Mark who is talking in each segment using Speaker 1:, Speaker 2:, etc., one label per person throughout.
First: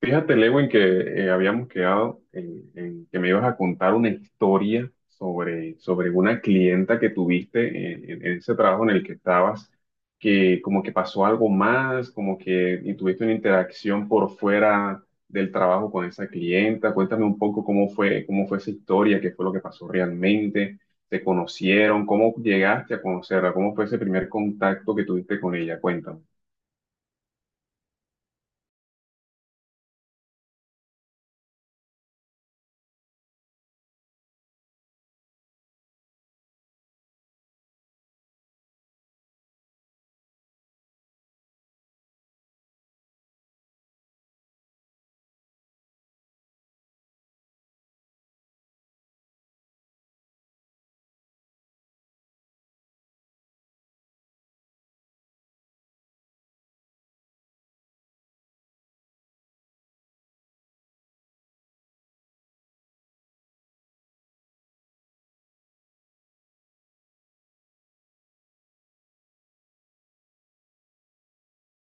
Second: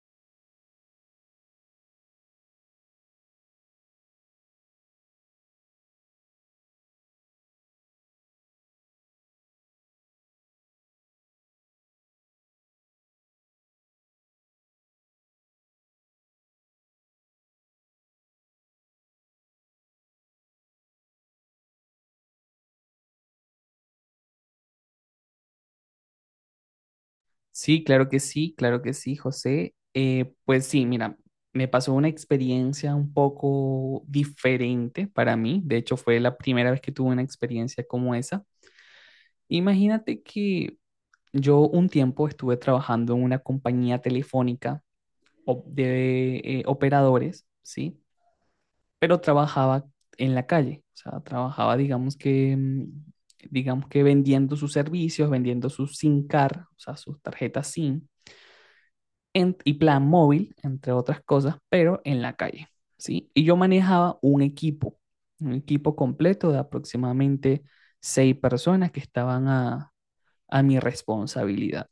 Speaker 1: Fíjate, Lewin, que habíamos quedado en que me ibas a contar una historia sobre una clienta que tuviste en ese trabajo en el que estabas, que como que pasó algo más, como que y tuviste una interacción por fuera del trabajo con esa clienta. Cuéntame un poco cómo fue esa historia, qué fue lo que pasó realmente, se conocieron, cómo llegaste a conocerla, cómo fue ese primer contacto que tuviste con ella. Cuéntame.
Speaker 2: Sí, claro que sí, claro que sí, José. Pues sí, mira, me pasó una experiencia un poco diferente para mí. De hecho, fue la primera vez que tuve una experiencia como esa. Imagínate que yo un tiempo estuve trabajando en una compañía telefónica de operadores, ¿sí? Pero trabajaba en la calle, o sea, trabajaba, digamos que, digamos que vendiendo sus servicios, vendiendo sus SIM card, o sea, sus tarjetas SIM y plan móvil, entre otras cosas, pero en la calle, ¿sí? Y yo manejaba un equipo completo de aproximadamente seis personas que estaban a mi responsabilidad.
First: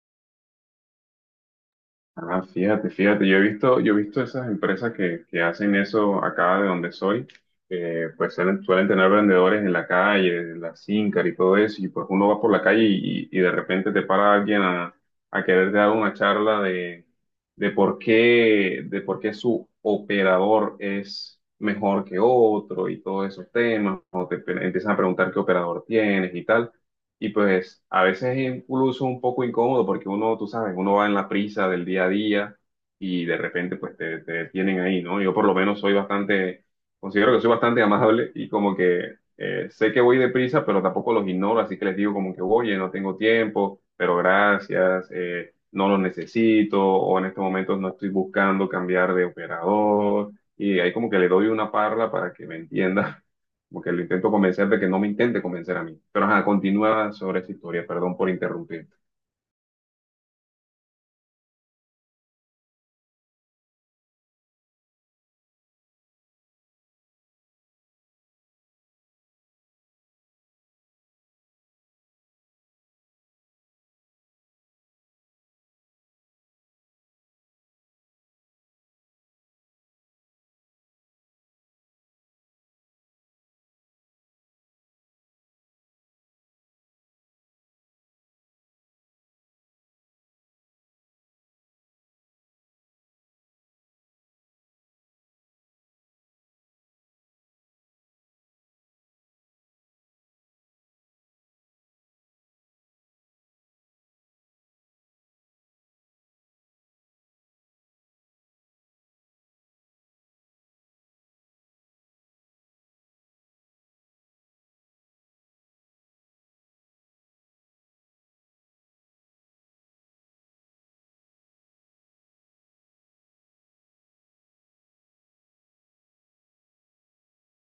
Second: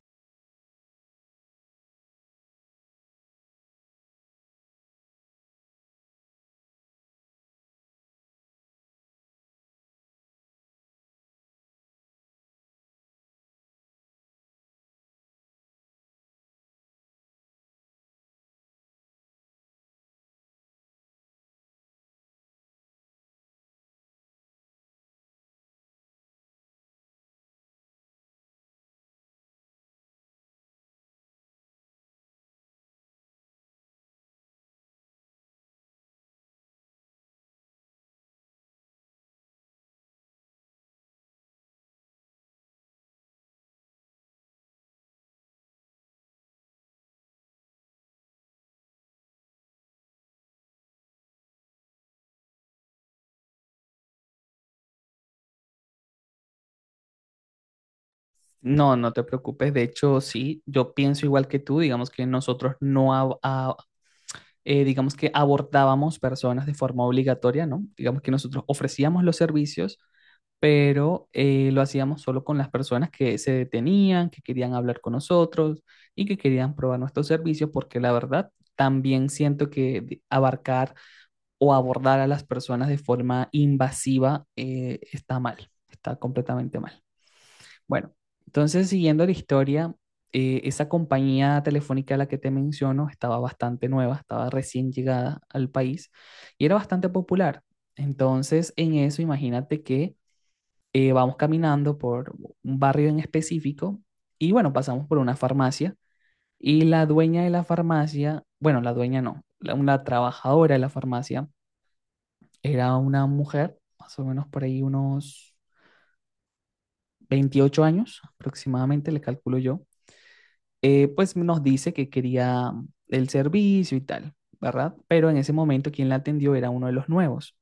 Speaker 1: Ah, fíjate, yo he visto esas empresas que hacen eso acá de donde soy, pues suelen tener vendedores en la calle, en la Sincar y todo eso, y pues uno va por la calle y de repente te para alguien a querer dar una charla de, de por qué su operador es mejor que otro y todos esos temas, o empiezan a preguntar qué operador tienes y tal. Y pues a veces es incluso un poco incómodo porque uno, tú sabes, uno va en la prisa del día a día y de repente pues te detienen ahí, ¿no? Yo por lo menos soy bastante, considero que soy bastante amable y como que sé que voy deprisa, pero tampoco los ignoro, así que les digo como que, oye, no tengo tiempo, pero gracias, no los necesito o en estos momentos no estoy buscando cambiar de operador y ahí como que le doy una parla para que me entienda. Como que lo intento convencer de que no me intente convencer a mí. Pero ajá, continúa sobre esa historia, perdón por interrumpir.
Speaker 2: No, no te preocupes, de hecho, sí, yo pienso igual que tú, digamos que nosotros no, ab- a- digamos que abordábamos personas de forma obligatoria, ¿no? Digamos que nosotros ofrecíamos los servicios pero lo hacíamos solo con las personas que se detenían, que querían hablar con nosotros y que querían probar nuestros servicios, porque la verdad también siento que abarcar o abordar a las personas de forma invasiva está mal, está completamente mal. Bueno, entonces siguiendo la historia, esa compañía telefónica a la que te menciono estaba bastante nueva, estaba recién llegada al país y era bastante popular. Entonces, en eso, imagínate que vamos caminando por un barrio en específico y bueno, pasamos por una farmacia y la dueña de la farmacia, bueno, la dueña no, la trabajadora de la farmacia era una mujer, más o menos por ahí unos 28 años aproximadamente, le calculo yo, pues nos dice que quería el servicio y tal, ¿verdad? Pero en ese momento quien la atendió era uno de los nuevos.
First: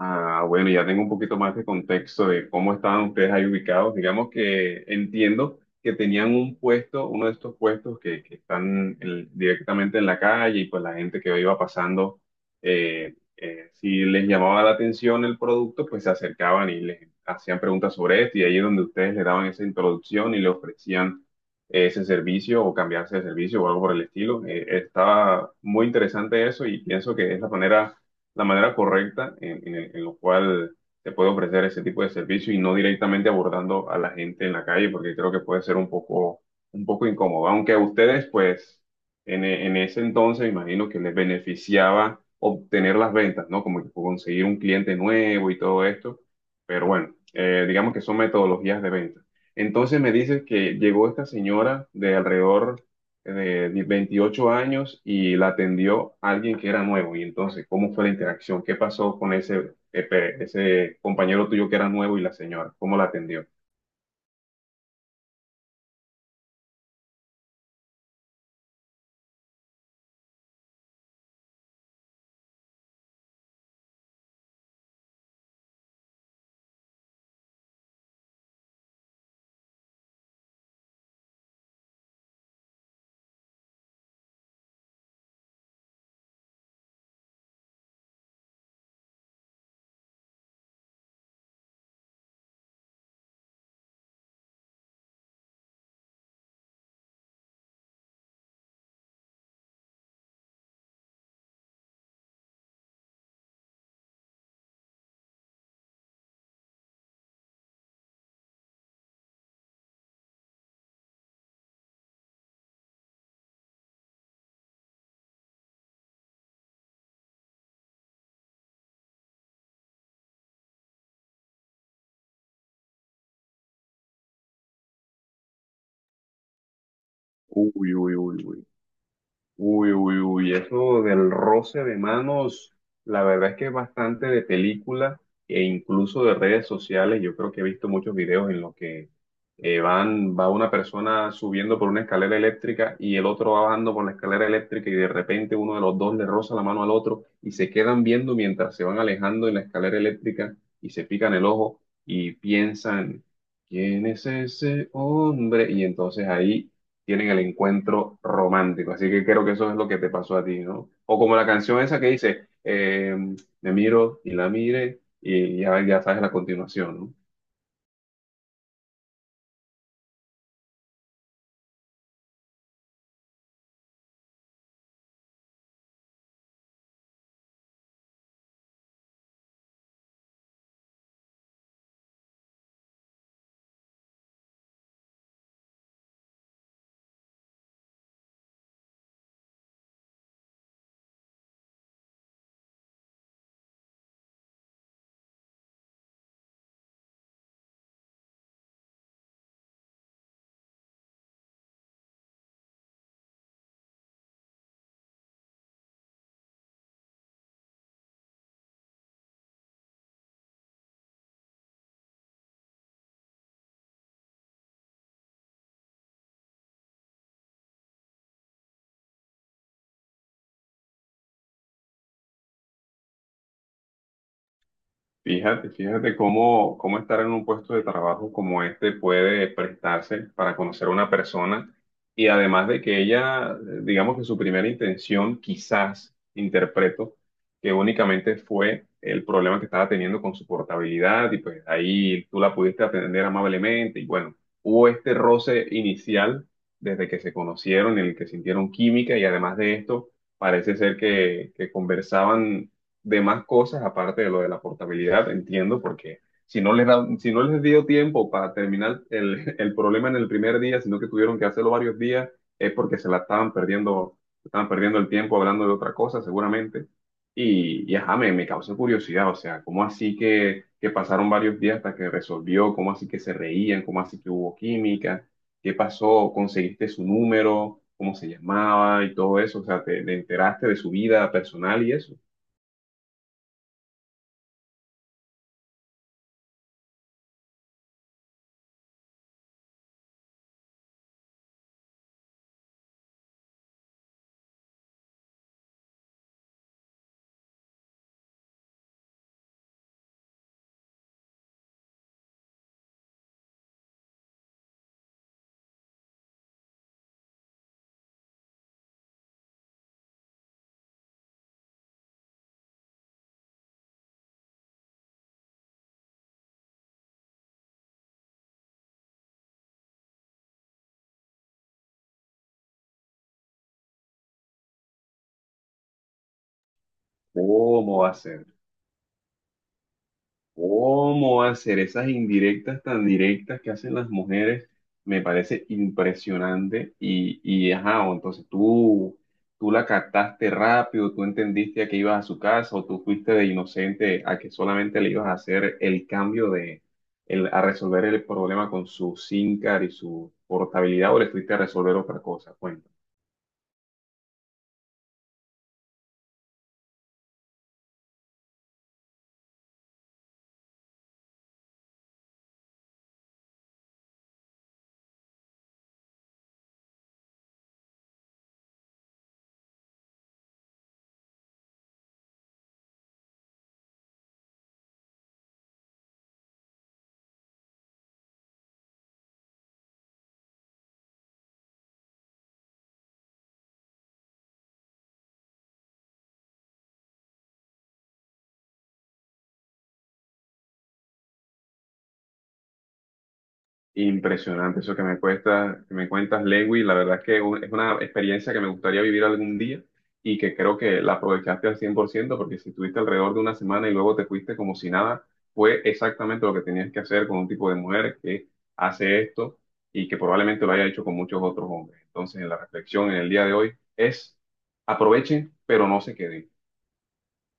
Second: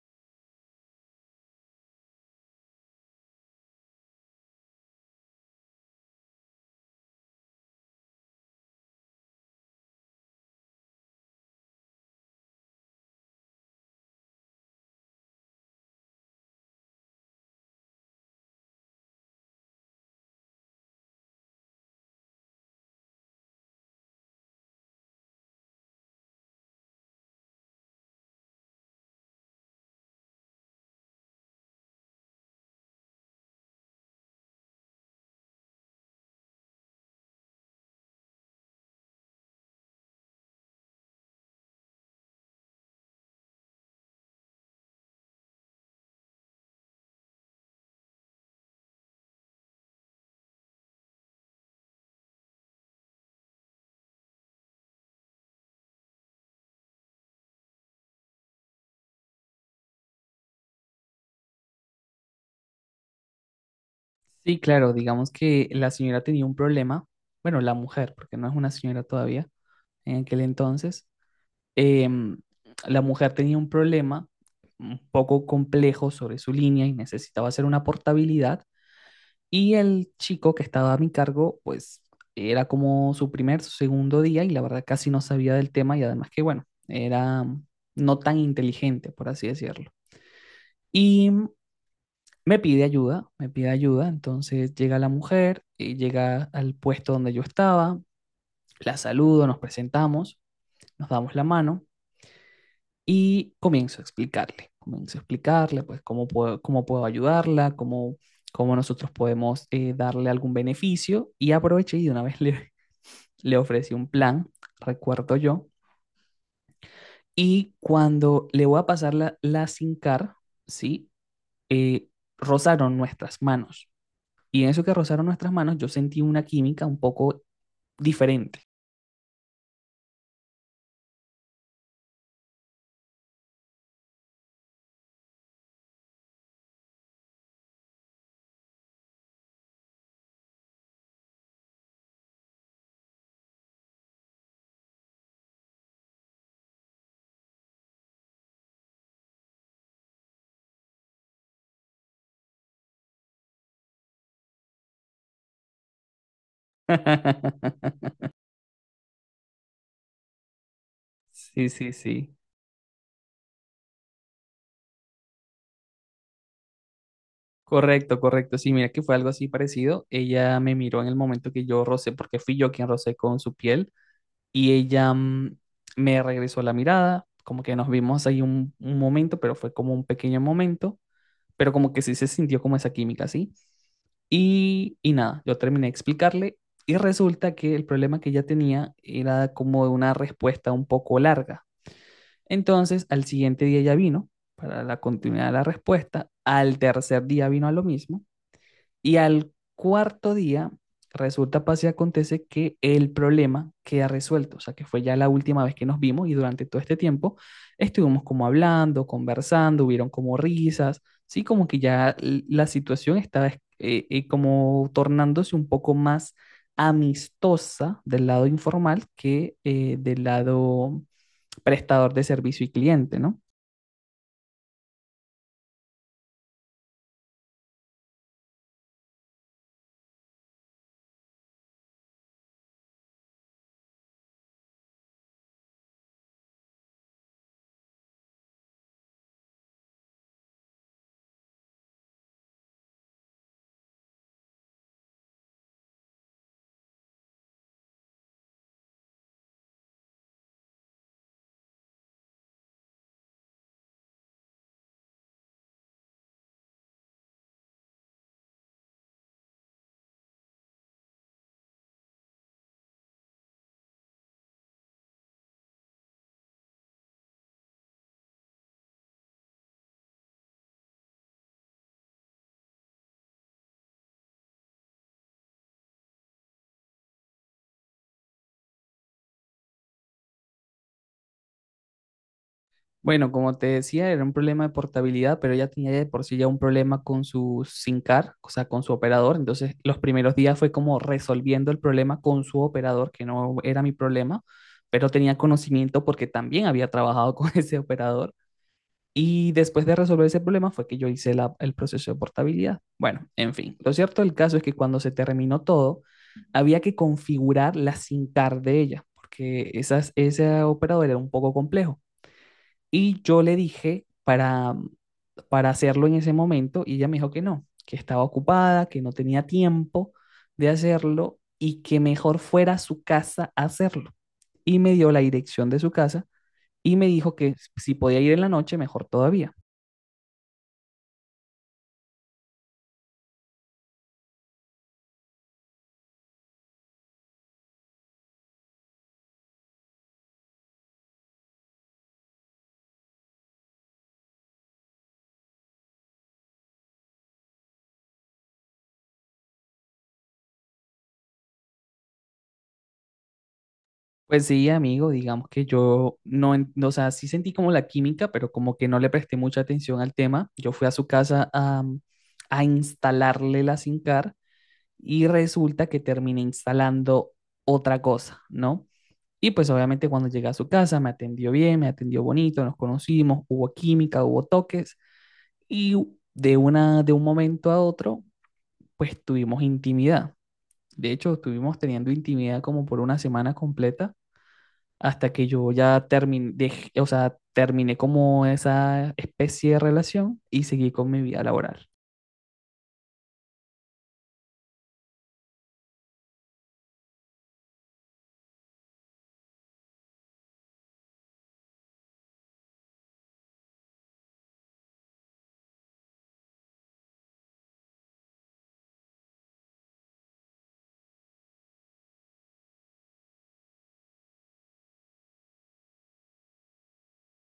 Speaker 1: Ah, bueno, ya tengo un poquito más de contexto de cómo estaban ustedes ahí ubicados. Digamos que entiendo que tenían un puesto, uno de estos puestos que están directamente en la calle y pues la gente que iba pasando, si les llamaba la atención el producto, pues se acercaban y les hacían preguntas sobre esto y ahí es donde ustedes le daban esa introducción y le ofrecían ese servicio o cambiarse de servicio o algo por el estilo. Estaba muy interesante eso y pienso que es la manera correcta en lo cual se puede ofrecer ese tipo de servicio y no directamente abordando a la gente en la calle, porque creo que puede ser un poco incómodo. Aunque a ustedes, pues, en ese entonces, me imagino que les beneficiaba obtener las ventas, ¿no? Como que conseguir un cliente nuevo y todo esto. Pero bueno, digamos que son metodologías de venta. Entonces me dices que llegó esta señora de alrededor de 28 años y la atendió alguien que era nuevo. Y entonces, ¿cómo fue la interacción? ¿Qué pasó con ese compañero tuyo que era nuevo y la señora? ¿Cómo la atendió?
Speaker 2: Sí, claro, digamos que la señora tenía un problema, bueno, la mujer, porque no es una señora todavía en aquel entonces, em, la mujer tenía un problema un poco complejo sobre su línea y necesitaba hacer una portabilidad y el chico que estaba a mi cargo, pues era como su primer, su segundo día y la verdad casi no sabía del tema y además que, bueno, era no tan inteligente, por así decirlo. Y me pide ayuda, entonces llega la mujer y llega al puesto donde yo estaba, la saludo, nos presentamos, nos damos la mano y comienzo a explicarle pues cómo puedo ayudarla, cómo, cómo nosotros podemos darle algún beneficio y aproveché y de una vez le ofrecí un plan, recuerdo yo, y cuando le voy a pasar la SIM card, ¿sí? Eh, rozaron nuestras manos. Y en eso que rozaron nuestras manos, yo sentí una química un poco
Speaker 1: Uy, uy, uy,
Speaker 2: diferente.
Speaker 1: uy. Uy, uy, uy, eso del roce de manos, la verdad es que es bastante de película e incluso de redes sociales. Yo creo que he visto muchos videos en los que va una persona subiendo por una escalera eléctrica y el otro va bajando por la escalera eléctrica y de repente uno de los dos le roza la mano al otro y se quedan viendo mientras se van alejando en la escalera eléctrica y se pican el ojo y piensan, ¿quién es ese hombre? Y entonces ahí tienen el encuentro romántico. Así que creo que eso es lo que te pasó a ti, ¿no? O como la
Speaker 2: Sí,
Speaker 1: canción
Speaker 2: sí,
Speaker 1: esa que
Speaker 2: sí.
Speaker 1: dice, me miro y la mire y ya, ya sabes la continuación, ¿no?
Speaker 2: Correcto, correcto. Sí, mira que fue algo así parecido. Ella me miró en el momento que yo rocé, porque fui yo quien rocé con su piel, y ella me regresó la mirada, como que nos vimos ahí un momento, pero fue como un pequeño momento, pero como que sí se sintió como esa química, ¿sí? Y nada, yo terminé de explicarle y resulta que el problema que ella tenía era como de una respuesta un poco larga. Entonces, al siguiente día ya vino para la continuidad de la respuesta, al tercer día vino a lo mismo, y al cuarto día, resulta, pasa y acontece que el problema queda resuelto. O sea, que fue ya la última vez que nos vimos y durante todo este tiempo estuvimos como hablando, conversando, hubieron como risas, ¿sí? Como que ya la situación estaba como tornándose un poco más amistosa del lado informal que del lado prestador de servicio y cliente, ¿no?
Speaker 1: Fíjate cómo, cómo estar en un puesto de trabajo como este puede prestarse para conocer a una persona y además de que ella, digamos que su primera intención, quizás interpreto, que únicamente fue el problema que estaba teniendo con su portabilidad y pues ahí tú la pudiste atender amablemente y bueno, hubo este roce inicial desde que se conocieron en el que sintieron química y además de esto, parece ser que conversaban de más cosas aparte de lo de la portabilidad, entiendo, porque si no les dio tiempo para terminar el, el problema en el primer día, sino que tuvieron que hacerlo varios días, es porque se la estaban perdiendo el tiempo hablando de otra cosa, seguramente. Me causó curiosidad, o sea, ¿cómo así que pasaron varios días hasta que resolvió? ¿Cómo así que se reían? ¿Cómo así que hubo química? ¿Qué pasó? ¿Conseguiste su número? ¿Cómo se llamaba? Y todo eso, o sea, te enteraste de su vida personal y eso?
Speaker 2: Bueno, como te decía, era un problema de portabilidad, pero ella tenía de por sí ya un problema con su SIM card, o sea, con su operador. Entonces, los primeros días fue como resolviendo el problema con su operador, que no era mi problema, pero tenía conocimiento porque también había trabajado con ese operador. Y después de resolver ese problema fue que yo hice el proceso de portabilidad. Bueno, en fin, lo cierto del caso es que cuando se terminó todo, había que configurar la SIM card de ella, porque esas, ese operador era un poco complejo. Y yo le dije para hacerlo en ese momento y ella me dijo que no, que estaba ocupada, que no tenía tiempo de hacerlo y que mejor fuera a su casa a hacerlo. Y me dio la dirección de su casa y me dijo que si
Speaker 1: ¿Cómo va a
Speaker 2: podía ir en
Speaker 1: ser?
Speaker 2: la noche, mejor todavía.
Speaker 1: ¿Cómo va a ser? Esas indirectas tan directas que hacen las mujeres me parece impresionante. Y ajá, o tú la captaste rápido, tú entendiste a que ibas a su casa, o tú fuiste de inocente a que solamente le ibas a hacer el cambio de, el, a resolver el problema con su SIM card y su portabilidad, o le fuiste a resolver otra cosa. Cuenta.
Speaker 2: Pues sí, amigo, digamos que yo no, o sea, sí sentí como la química, pero como que no le presté mucha atención al tema. Yo fui a su casa a instalarle la SIM card y resulta que terminé instalando otra cosa, ¿no? Y pues obviamente cuando llegué a su casa me atendió bien, me atendió bonito, nos conocimos, hubo química, hubo toques y de un momento a otro pues tuvimos intimidad. De hecho, estuvimos teniendo intimidad como por una semana completa hasta que yo ya terminé, o sea, terminé como esa especie de relación y seguí con mi vida laboral.
Speaker 1: Impresionante eso que me cuentas, Lewis. La verdad es que es una experiencia que me gustaría vivir algún día y que creo que la aprovechaste al 100% porque si estuviste alrededor de una semana y luego te fuiste como si nada, fue exactamente lo que tenías que hacer con un tipo de mujer que hace esto y que probablemente lo haya hecho con muchos otros hombres. Entonces, la reflexión en el día de hoy es aprovechen, pero no se queden.